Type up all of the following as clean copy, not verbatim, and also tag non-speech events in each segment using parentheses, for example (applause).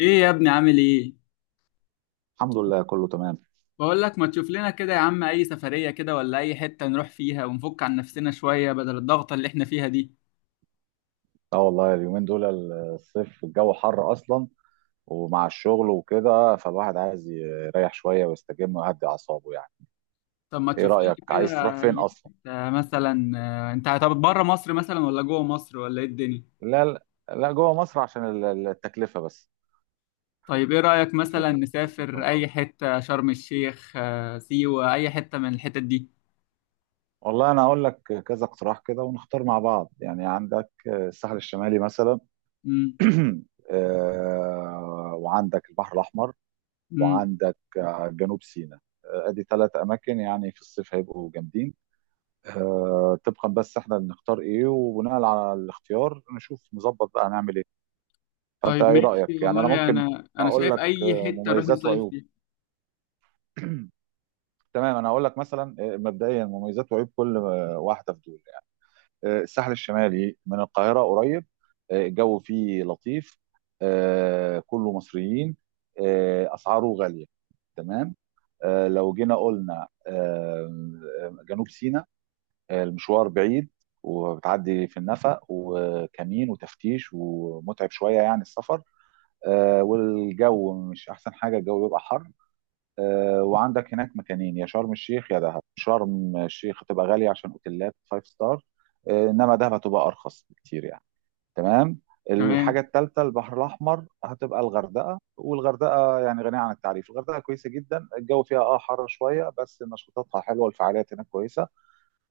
ايه يا ابني عامل ايه؟ الحمد لله، كله تمام. بقول لك ما تشوف لنا كده يا عم اي سفرية كده ولا اي حتة نروح فيها ونفك عن نفسنا شوية بدل الضغط اللي احنا فيها دي. اه، والله اليومين دول، الصيف الجو حر اصلا، ومع الشغل وكده، فالواحد عايز يريح شويه ويستجم ويهدي اعصابه يعني. طب ما ايه تشوف لنا رايك؟ عايز تروح كده فين أي اصلا؟ حتة مثلا. انت طب بره مصر مثلا ولا جوه مصر ولا ايه الدنيا؟ لا، لا، لا، جوه مصر عشان التكلفه بس. طيب ايه رأيك عشان مثلا نسافر التكلفه. اي حتة شرم الشيخ، سيوة، اي حتة من الحتت دي. والله انا اقول لك كذا اقتراح كده، ونختار مع بعض. يعني عندك الساحل الشمالي مثلا. امم (clears throat) وعندك البحر الاحمر، امم وعندك جنوب سيناء. ادي ثلاث اماكن، يعني في الصيف هيبقوا جامدين. طبقا بس احنا بنختار ايه، وبناء على الاختيار نشوف نظبط بقى هنعمل ايه. فانت طيب ايه ماشي رايك؟ يعني انا والله ممكن انا اقول شايف لك اي حتة نروح مميزات نصيف وعيوب. فيها. تمام، انا هقول لك مثلا مبدئيا مميزات وعيوب كل واحده في دول يعني. الساحل الشمالي من القاهره قريب، الجو فيه لطيف، كله مصريين، اسعاره غاليه. تمام. لو جينا قلنا جنوب سيناء، المشوار بعيد، وبتعدي في النفق وكمين وتفتيش، ومتعب شوية يعني السفر. والجو مش أحسن حاجة، الجو بيبقى حر. وعندك هناك مكانين، يا شرم الشيخ يا دهب. شرم الشيخ هتبقى غالية عشان أوتيلات فايف ستار، إنما دهب هتبقى أرخص بكتير يعني. تمام. تمام، الحاجة الثالثة، البحر الأحمر، هتبقى الغردقة. والغردقة يعني غنية عن التعريف. الغردقة كويسة جدا، الجو فيها اه حر شوية، بس نشاطاتها حلوة والفعاليات هناك كويسة.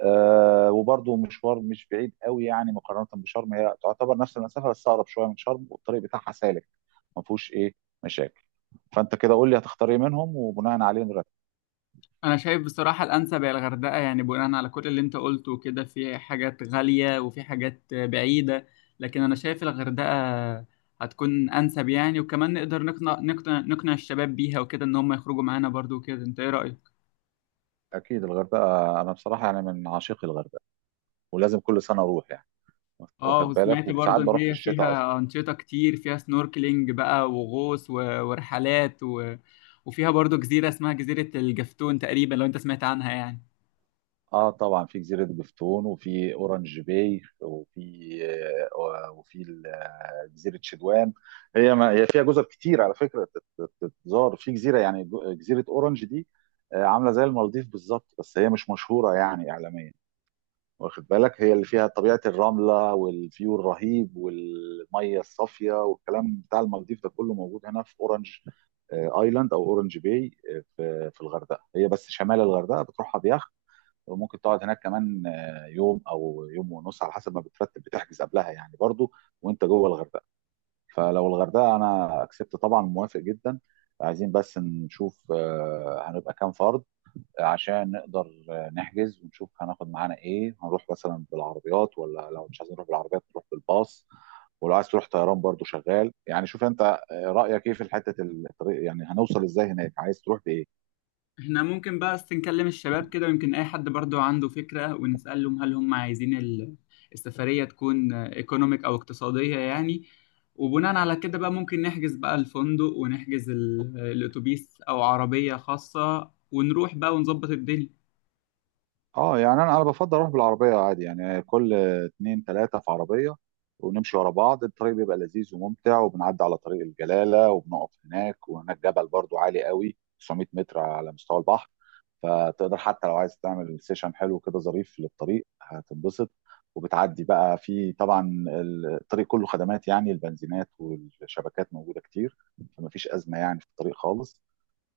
آه، وبرضه مشوار مش بعيد قوي، يعني مقارنه بشرم هي تعتبر نفس المسافه، بس اقرب شويه من شرم. والطريق بتاعها سالك، ما فيهوش ايه مشاكل. فانت كده قول لي هتختار ايه منهم، وبناء عليه نرتب. انا شايف بصراحه الانسب هي الغردقه، يعني بناء على كل اللي انت قلته وكده، في حاجات غاليه وفي حاجات بعيده، لكن انا شايف الغردقه هتكون انسب يعني. وكمان نقدر نقنع الشباب بيها وكده ان هم يخرجوا معانا برضو وكده. انت ايه رايك؟ اكيد الغردقه. انا بصراحه يعني من عشاق الغردقه، ولازم كل سنه اروح يعني. اه، واخد بالك وسمعت برضو وساعات ان بروح في هي الشتاء اصلا. فيها انشطه كتير، فيها سنوركلينج بقى وغوص ورحلات وفيها برضو جزيره اسمها جزيره الجفتون تقريبا، لو انت سمعت عنها يعني. اه طبعا، في جزيره جفتون، وفي اورانج باي، وفي وفي جزيره شدوان. هي ما هي فيها جزر كتير على فكره، تتزار في جزيره، يعني جزيره اورانج دي عامله زي المالديف بالظبط، بس هي مش مشهوره يعني اعلاميا. واخد بالك، هي اللي فيها طبيعه الرمله والفيو الرهيب والميه الصافيه، والكلام بتاع المالديف ده كله موجود هنا في اورانج ايلاند او اورانج باي في الغردقه. هي بس شمال الغردقه، بتروحها بيخت. وممكن تقعد هناك كمان يوم او يوم ونص، على حسب ما بترتب بتحجز قبلها يعني برضو، وانت جوه الغردقه. فلو الغردقه انا اكسبت طبعا موافق جدا. عايزين بس نشوف هنبقى كام فرد، عشان نقدر نحجز ونشوف هناخد معانا ايه. هنروح مثلا بالعربيات، ولا لو مش عايزين نروح بالعربيات نروح بالباص، ولو عايز تروح طيران برضو شغال يعني. شوف انت رأيك ايه في حتة الطريق، يعني هنوصل ازاي هناك، عايز تروح بايه؟ احنا ممكن بقى بس نكلم الشباب كده، ويمكن اي حد برضو عنده فكرة، ونسألهم هل هم عايزين السفرية تكون ايكونوميك او اقتصادية يعني. وبناء على كده بقى ممكن نحجز بقى الفندق ونحجز الاتوبيس او عربية خاصة، ونروح بقى ونظبط الدنيا. اه يعني انا بفضل اروح بالعربيه عادي، يعني كل اتنين تلاته في عربيه، ونمشي ورا بعض. الطريق بيبقى لذيذ وممتع، وبنعدي على طريق الجلاله وبنقف، هناك وهناك جبل برضو عالي قوي، 900 متر على مستوى البحر. فتقدر حتى لو عايز تعمل سيشن حلو كده ظريف للطريق هتنبسط. وبتعدي بقى في طبعا الطريق كله خدمات، يعني البنزينات والشبكات موجوده كتير، فمفيش ازمه يعني في الطريق خالص.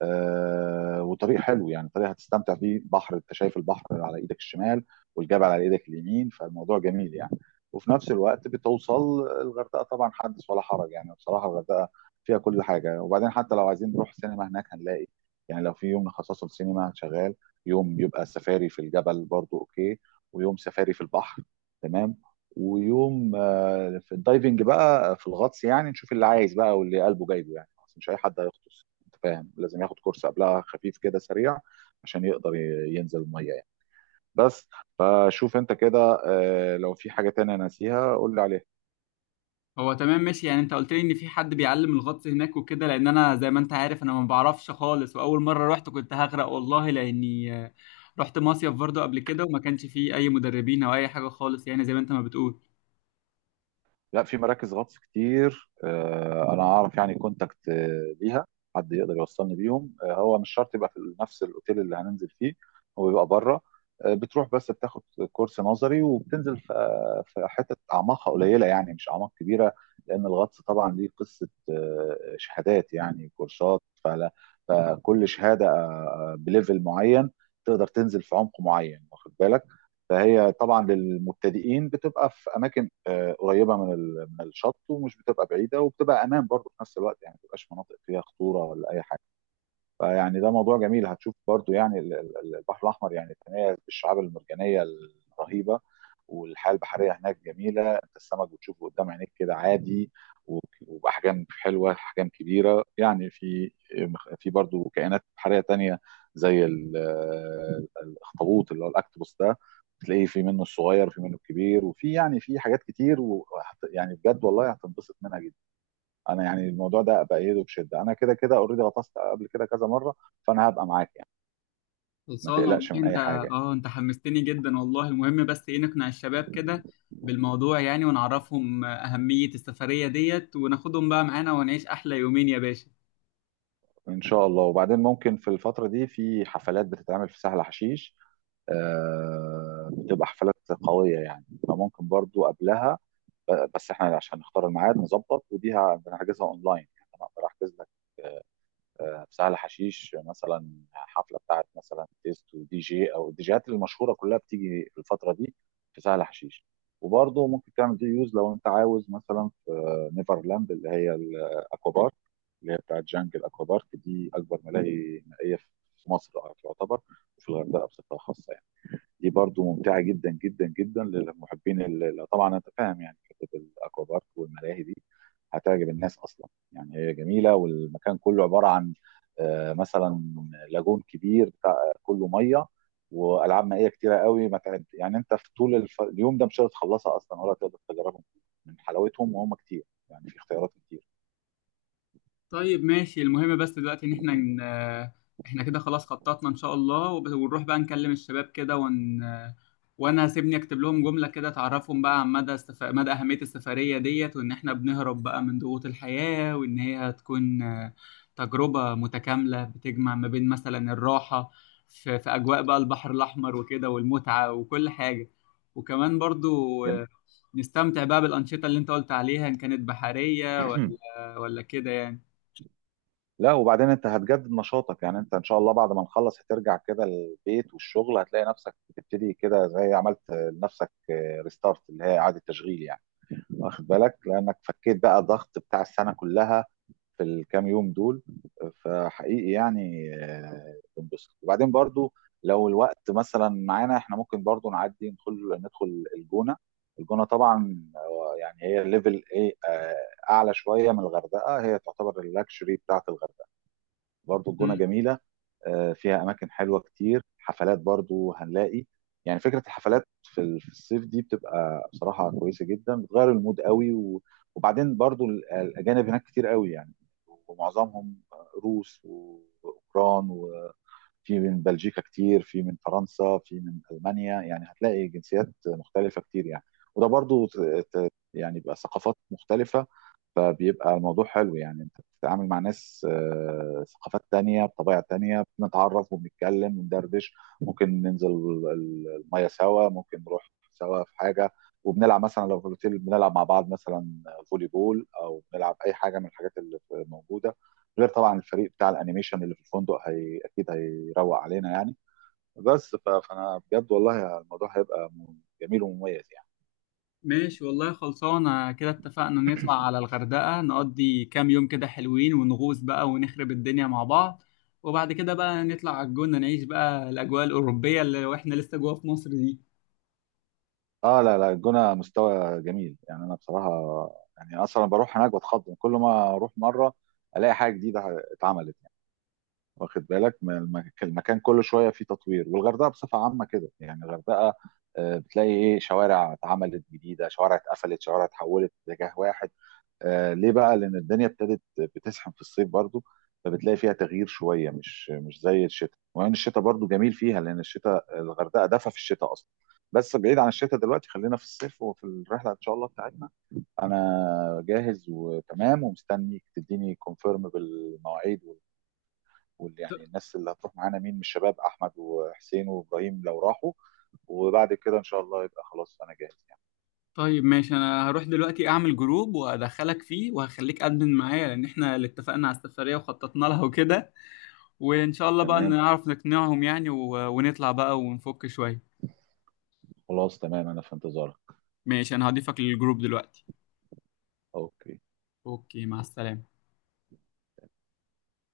آه، والطريق حلو يعني، طريق هتستمتع فيه، بحر، انت شايف البحر على ايدك الشمال، والجبل على ايدك اليمين، فالموضوع جميل يعني. وفي نفس الوقت بتوصل الغردقه، طبعا حدث ولا حرج يعني، بصراحه الغردقه فيها كل حاجه. وبعدين حتى لو عايزين نروح سينما، هناك هنلاقي. يعني لو في يوم نخصصه للسينما شغال. يوم يبقى سفاري في الجبل برضو اوكي، ويوم سفاري في البحر. تمام. ويوم في الدايفنج بقى، في الغطس، يعني نشوف اللي عايز بقى واللي قلبه جايبه يعني، أصل مش اي حد هيغطس. انت فاهم؟ لازم ياخد كورس قبلها، خفيف كده سريع، عشان يقدر ينزل الميه يعني. بس. فشوف انت كده، لو في حاجه تانية ناسيها قول لي عليها. هو تمام ماشي، يعني انت قلت لي ان في حد بيعلم الغطس هناك وكده، لان انا زي ما انت عارف انا ما بعرفش خالص، واول مرة رحت كنت هغرق والله، لاني رحت مصيف برضو قبل كده وما كانش فيه اي مدربين او اي حاجة خالص، يعني زي ما انت ما بتقول. لا، في مراكز غطس كتير، انا اعرف يعني كونتاكت ليها. حد يقدر يوصلني بيهم. هو مش شرط يبقى في نفس الاوتيل اللي هننزل فيه، هو بيبقى بره. بتروح بس بتاخد كورس نظري، وبتنزل في في حتت اعماقها قليله يعني، مش اعماق كبيره. لان الغطس طبعا ليه قصه، شهادات يعني كورسات فلا. فكل شهاده بليفل معين تقدر تنزل في عمق معين، واخد بالك. فهي طبعا للمبتدئين بتبقى في اماكن قريبه من الشط، ومش بتبقى بعيده، وبتبقى امان برضه في نفس الوقت، يعني ما بتبقاش مناطق فيها خطوره ولا اي حاجه. فيعني ده موضوع جميل. هتشوف برضو يعني البحر الأحمر يعني يتميز بالشعاب المرجانية الرهيبة، والحياة البحرية هناك جميلة. انت السمك بتشوفه قدام عينيك كده عادي، و- وبأحجام حلوة، أحجام كبيرة يعني. في، في برضو كائنات بحرية تانية، زي الأخطبوط، اللي هو الأكتوبوس ده، تلاقيه في منه الصغير وفي منه الكبير، وفي يعني في حاجات كتير و... يعني بجد والله هتنبسط منها جدا. انا يعني الموضوع ده بايده بشده، انا كده كده اوريدي غطست قبل كده كذا مره، فانا هبقى معاك يعني. ما خلصانة والله، تقلقش من انت اي حاجه. اه انت حمستني جدا والله. المهم بس ايه، نقنع الشباب كده بالموضوع يعني، ونعرفهم أهمية السفرية ديت، وناخدهم بقى معانا ونعيش أحلى يومين يا باشا. ان شاء الله. وبعدين ممكن في الفتره دي في حفلات بتتعمل في سهل حشيش. آه، بتبقى حفلات قويه يعني، فممكن برضو قبلها بس احنا عشان نختار الميعاد نظبط، ودي هنحجزها اونلاين يعني. انا اقدر احجز لك في سهل حشيش مثلا حفله بتاعت مثلا تيست ودي جي، او الديجيهات المشهوره كلها بتيجي في الفتره دي في سهل حشيش. وبرضه ممكن تعمل دي يوز، لو انت عاوز مثلا في نيفرلاند، اللي هي الاكوا بارك، اللي هي بتاعت جانجل اكوا بارك، دي اكبر ملاهي مائيه في مصر تعتبر، وفي الغردقه بصفه خاصه يعني. دي برضو ممتعه جدا جدا جدا للمحبين طبعا انت فاهم يعني، حته الاكوا بارك والملاهي دي هتعجب الناس اصلا، يعني هي جميله. والمكان كله عباره عن مثلا لاجون كبير بتاع كله ميه، والعاب مائيه كتيره قوي ما تعد يعني. انت في طول اليوم ده مش هتخلصها اصلا، ولا تقدر تجربهم من حلاوتهم، وهم كتير، يعني في اختيارات كتير. طيب ماشي، المهم بس دلوقتي ان احنا احنا كده خلاص خططنا ان شاء الله، ونروح بقى نكلم الشباب كده وانا هسيبني اكتب لهم جملة كده تعرفهم بقى عن مدى اهمية السفرية ديت، وان احنا بنهرب بقى من ضغوط الحياة، وان هي هتكون تجربة متكاملة بتجمع ما بين مثلا الراحة في اجواء بقى البحر الاحمر وكده، والمتعة وكل حاجة. وكمان برضو جميل. نستمتع بقى بالأنشطة اللي انت قلت عليها، ان كانت بحرية (clears throat) ولا كده يعني. لا، وبعدين انت هتجدد نشاطك، يعني انت ان شاء الله بعد ما نخلص هترجع كده البيت والشغل، هتلاقي نفسك بتبتدي كده زي عملت لنفسك ريستارت، اللي هي اعاده تشغيل يعني. واخد بالك، لانك فكيت بقى الضغط بتاع السنه كلها في الكام يوم دول. فحقيقي يعني بنبسط. وبعدين برضو لو الوقت مثلا معانا، احنا ممكن برضو نعدي ندخل الجونه. الجونه طبعا يعني هي ليفل ايه، اعلى شويه من الغردقه، هي تعتبر اللاكشري بتاعت الغردقه. برضو الجونة مم. جميلة، فيها أماكن حلوة كتير، حفلات برضو هنلاقي. يعني فكرة الحفلات في في الصيف دي بتبقى بصراحة كويسة جدا، بتغير المود قوي. وبعدين برضو الأجانب هناك كتير قوي يعني، ومعظمهم روس وأوكران، وفي من بلجيكا كتير، في من فرنسا، في من ألمانيا، يعني هتلاقي جنسيات مختلفة كتير يعني. وده برضو يعني بقى ثقافات مختلفة، فبيبقى الموضوع حلو يعني. انت بتتعامل مع ناس ثقافات تانية بطبيعة تانية، بنتعرف وبنتكلم وندردش، ممكن ننزل المية سوا، ممكن نروح سوا في حاجة، وبنلعب مثلا لو في الاوتيل بنلعب مع بعض مثلا فولي بول، او بنلعب اي حاجة من الحاجات اللي موجودة، غير طبعا الفريق بتاع الانيميشن اللي في الفندق، هي اكيد هيروق علينا يعني. بس فانا بجد والله الموضوع هيبقى جميل ومميز يعني. ماشي والله، خلصانة كده. اتفقنا نطلع على الغردقة، نقضي كام يوم كده حلوين، ونغوص بقى ونخرب الدنيا مع بعض، وبعد كده بقى نطلع على الجونة نعيش بقى الأجواء الأوروبية اللي واحنا لسه جوا في مصر دي. اه، لا، لا، الجونه مستوى جميل يعني. انا بصراحه يعني، اصلا بروح هناك بتخض، كل ما اروح مره الاقي حاجه جديده اتعملت يعني. واخد بالك، من المكان كل شويه فيه تطوير، والغردقه بصفه عامه كده يعني الغردقه بتلاقي ايه شوارع اتعملت جديده، شوارع اتقفلت، شوارع اتحولت اتجاه واحد. آه ليه بقى؟ لأن الدنيا ابتدت بتسخن في الصيف برضو، فبتلاقي فيها تغيير شوية، مش زي الشتاء، وإن الشتاء برضو جميل فيها، لأن الشتاء الغردقة دفى في الشتاء أصلا. بس بعيد عن الشتاء دلوقتي، خلينا في الصيف وفي الرحلة إن شاء الله بتاعتنا. أنا جاهز وتمام، ومستنيك تديني كونفيرم بالمواعيد وال ط- يعني الناس اللي هتروح معانا، مين من الشباب، أحمد وحسين وإبراهيم لو راحوا. وبعد كده إن شاء الله يبقى خلاص، أنا جاهز يعني. طيب ماشي، أنا هروح دلوقتي أعمل جروب وأدخلك فيه وهخليك أدمن معايا، لأن احنا اللي اتفقنا على السفرية وخططنا لها وكده. وإن شاء الله بقى تمام. نعرف نقنعهم يعني، ونطلع بقى ونفك شوية. خلاص تمام، أنا في انتظارك. ماشي، أنا هضيفك للجروب دلوقتي. أوكي. أوكي، مع السلامة.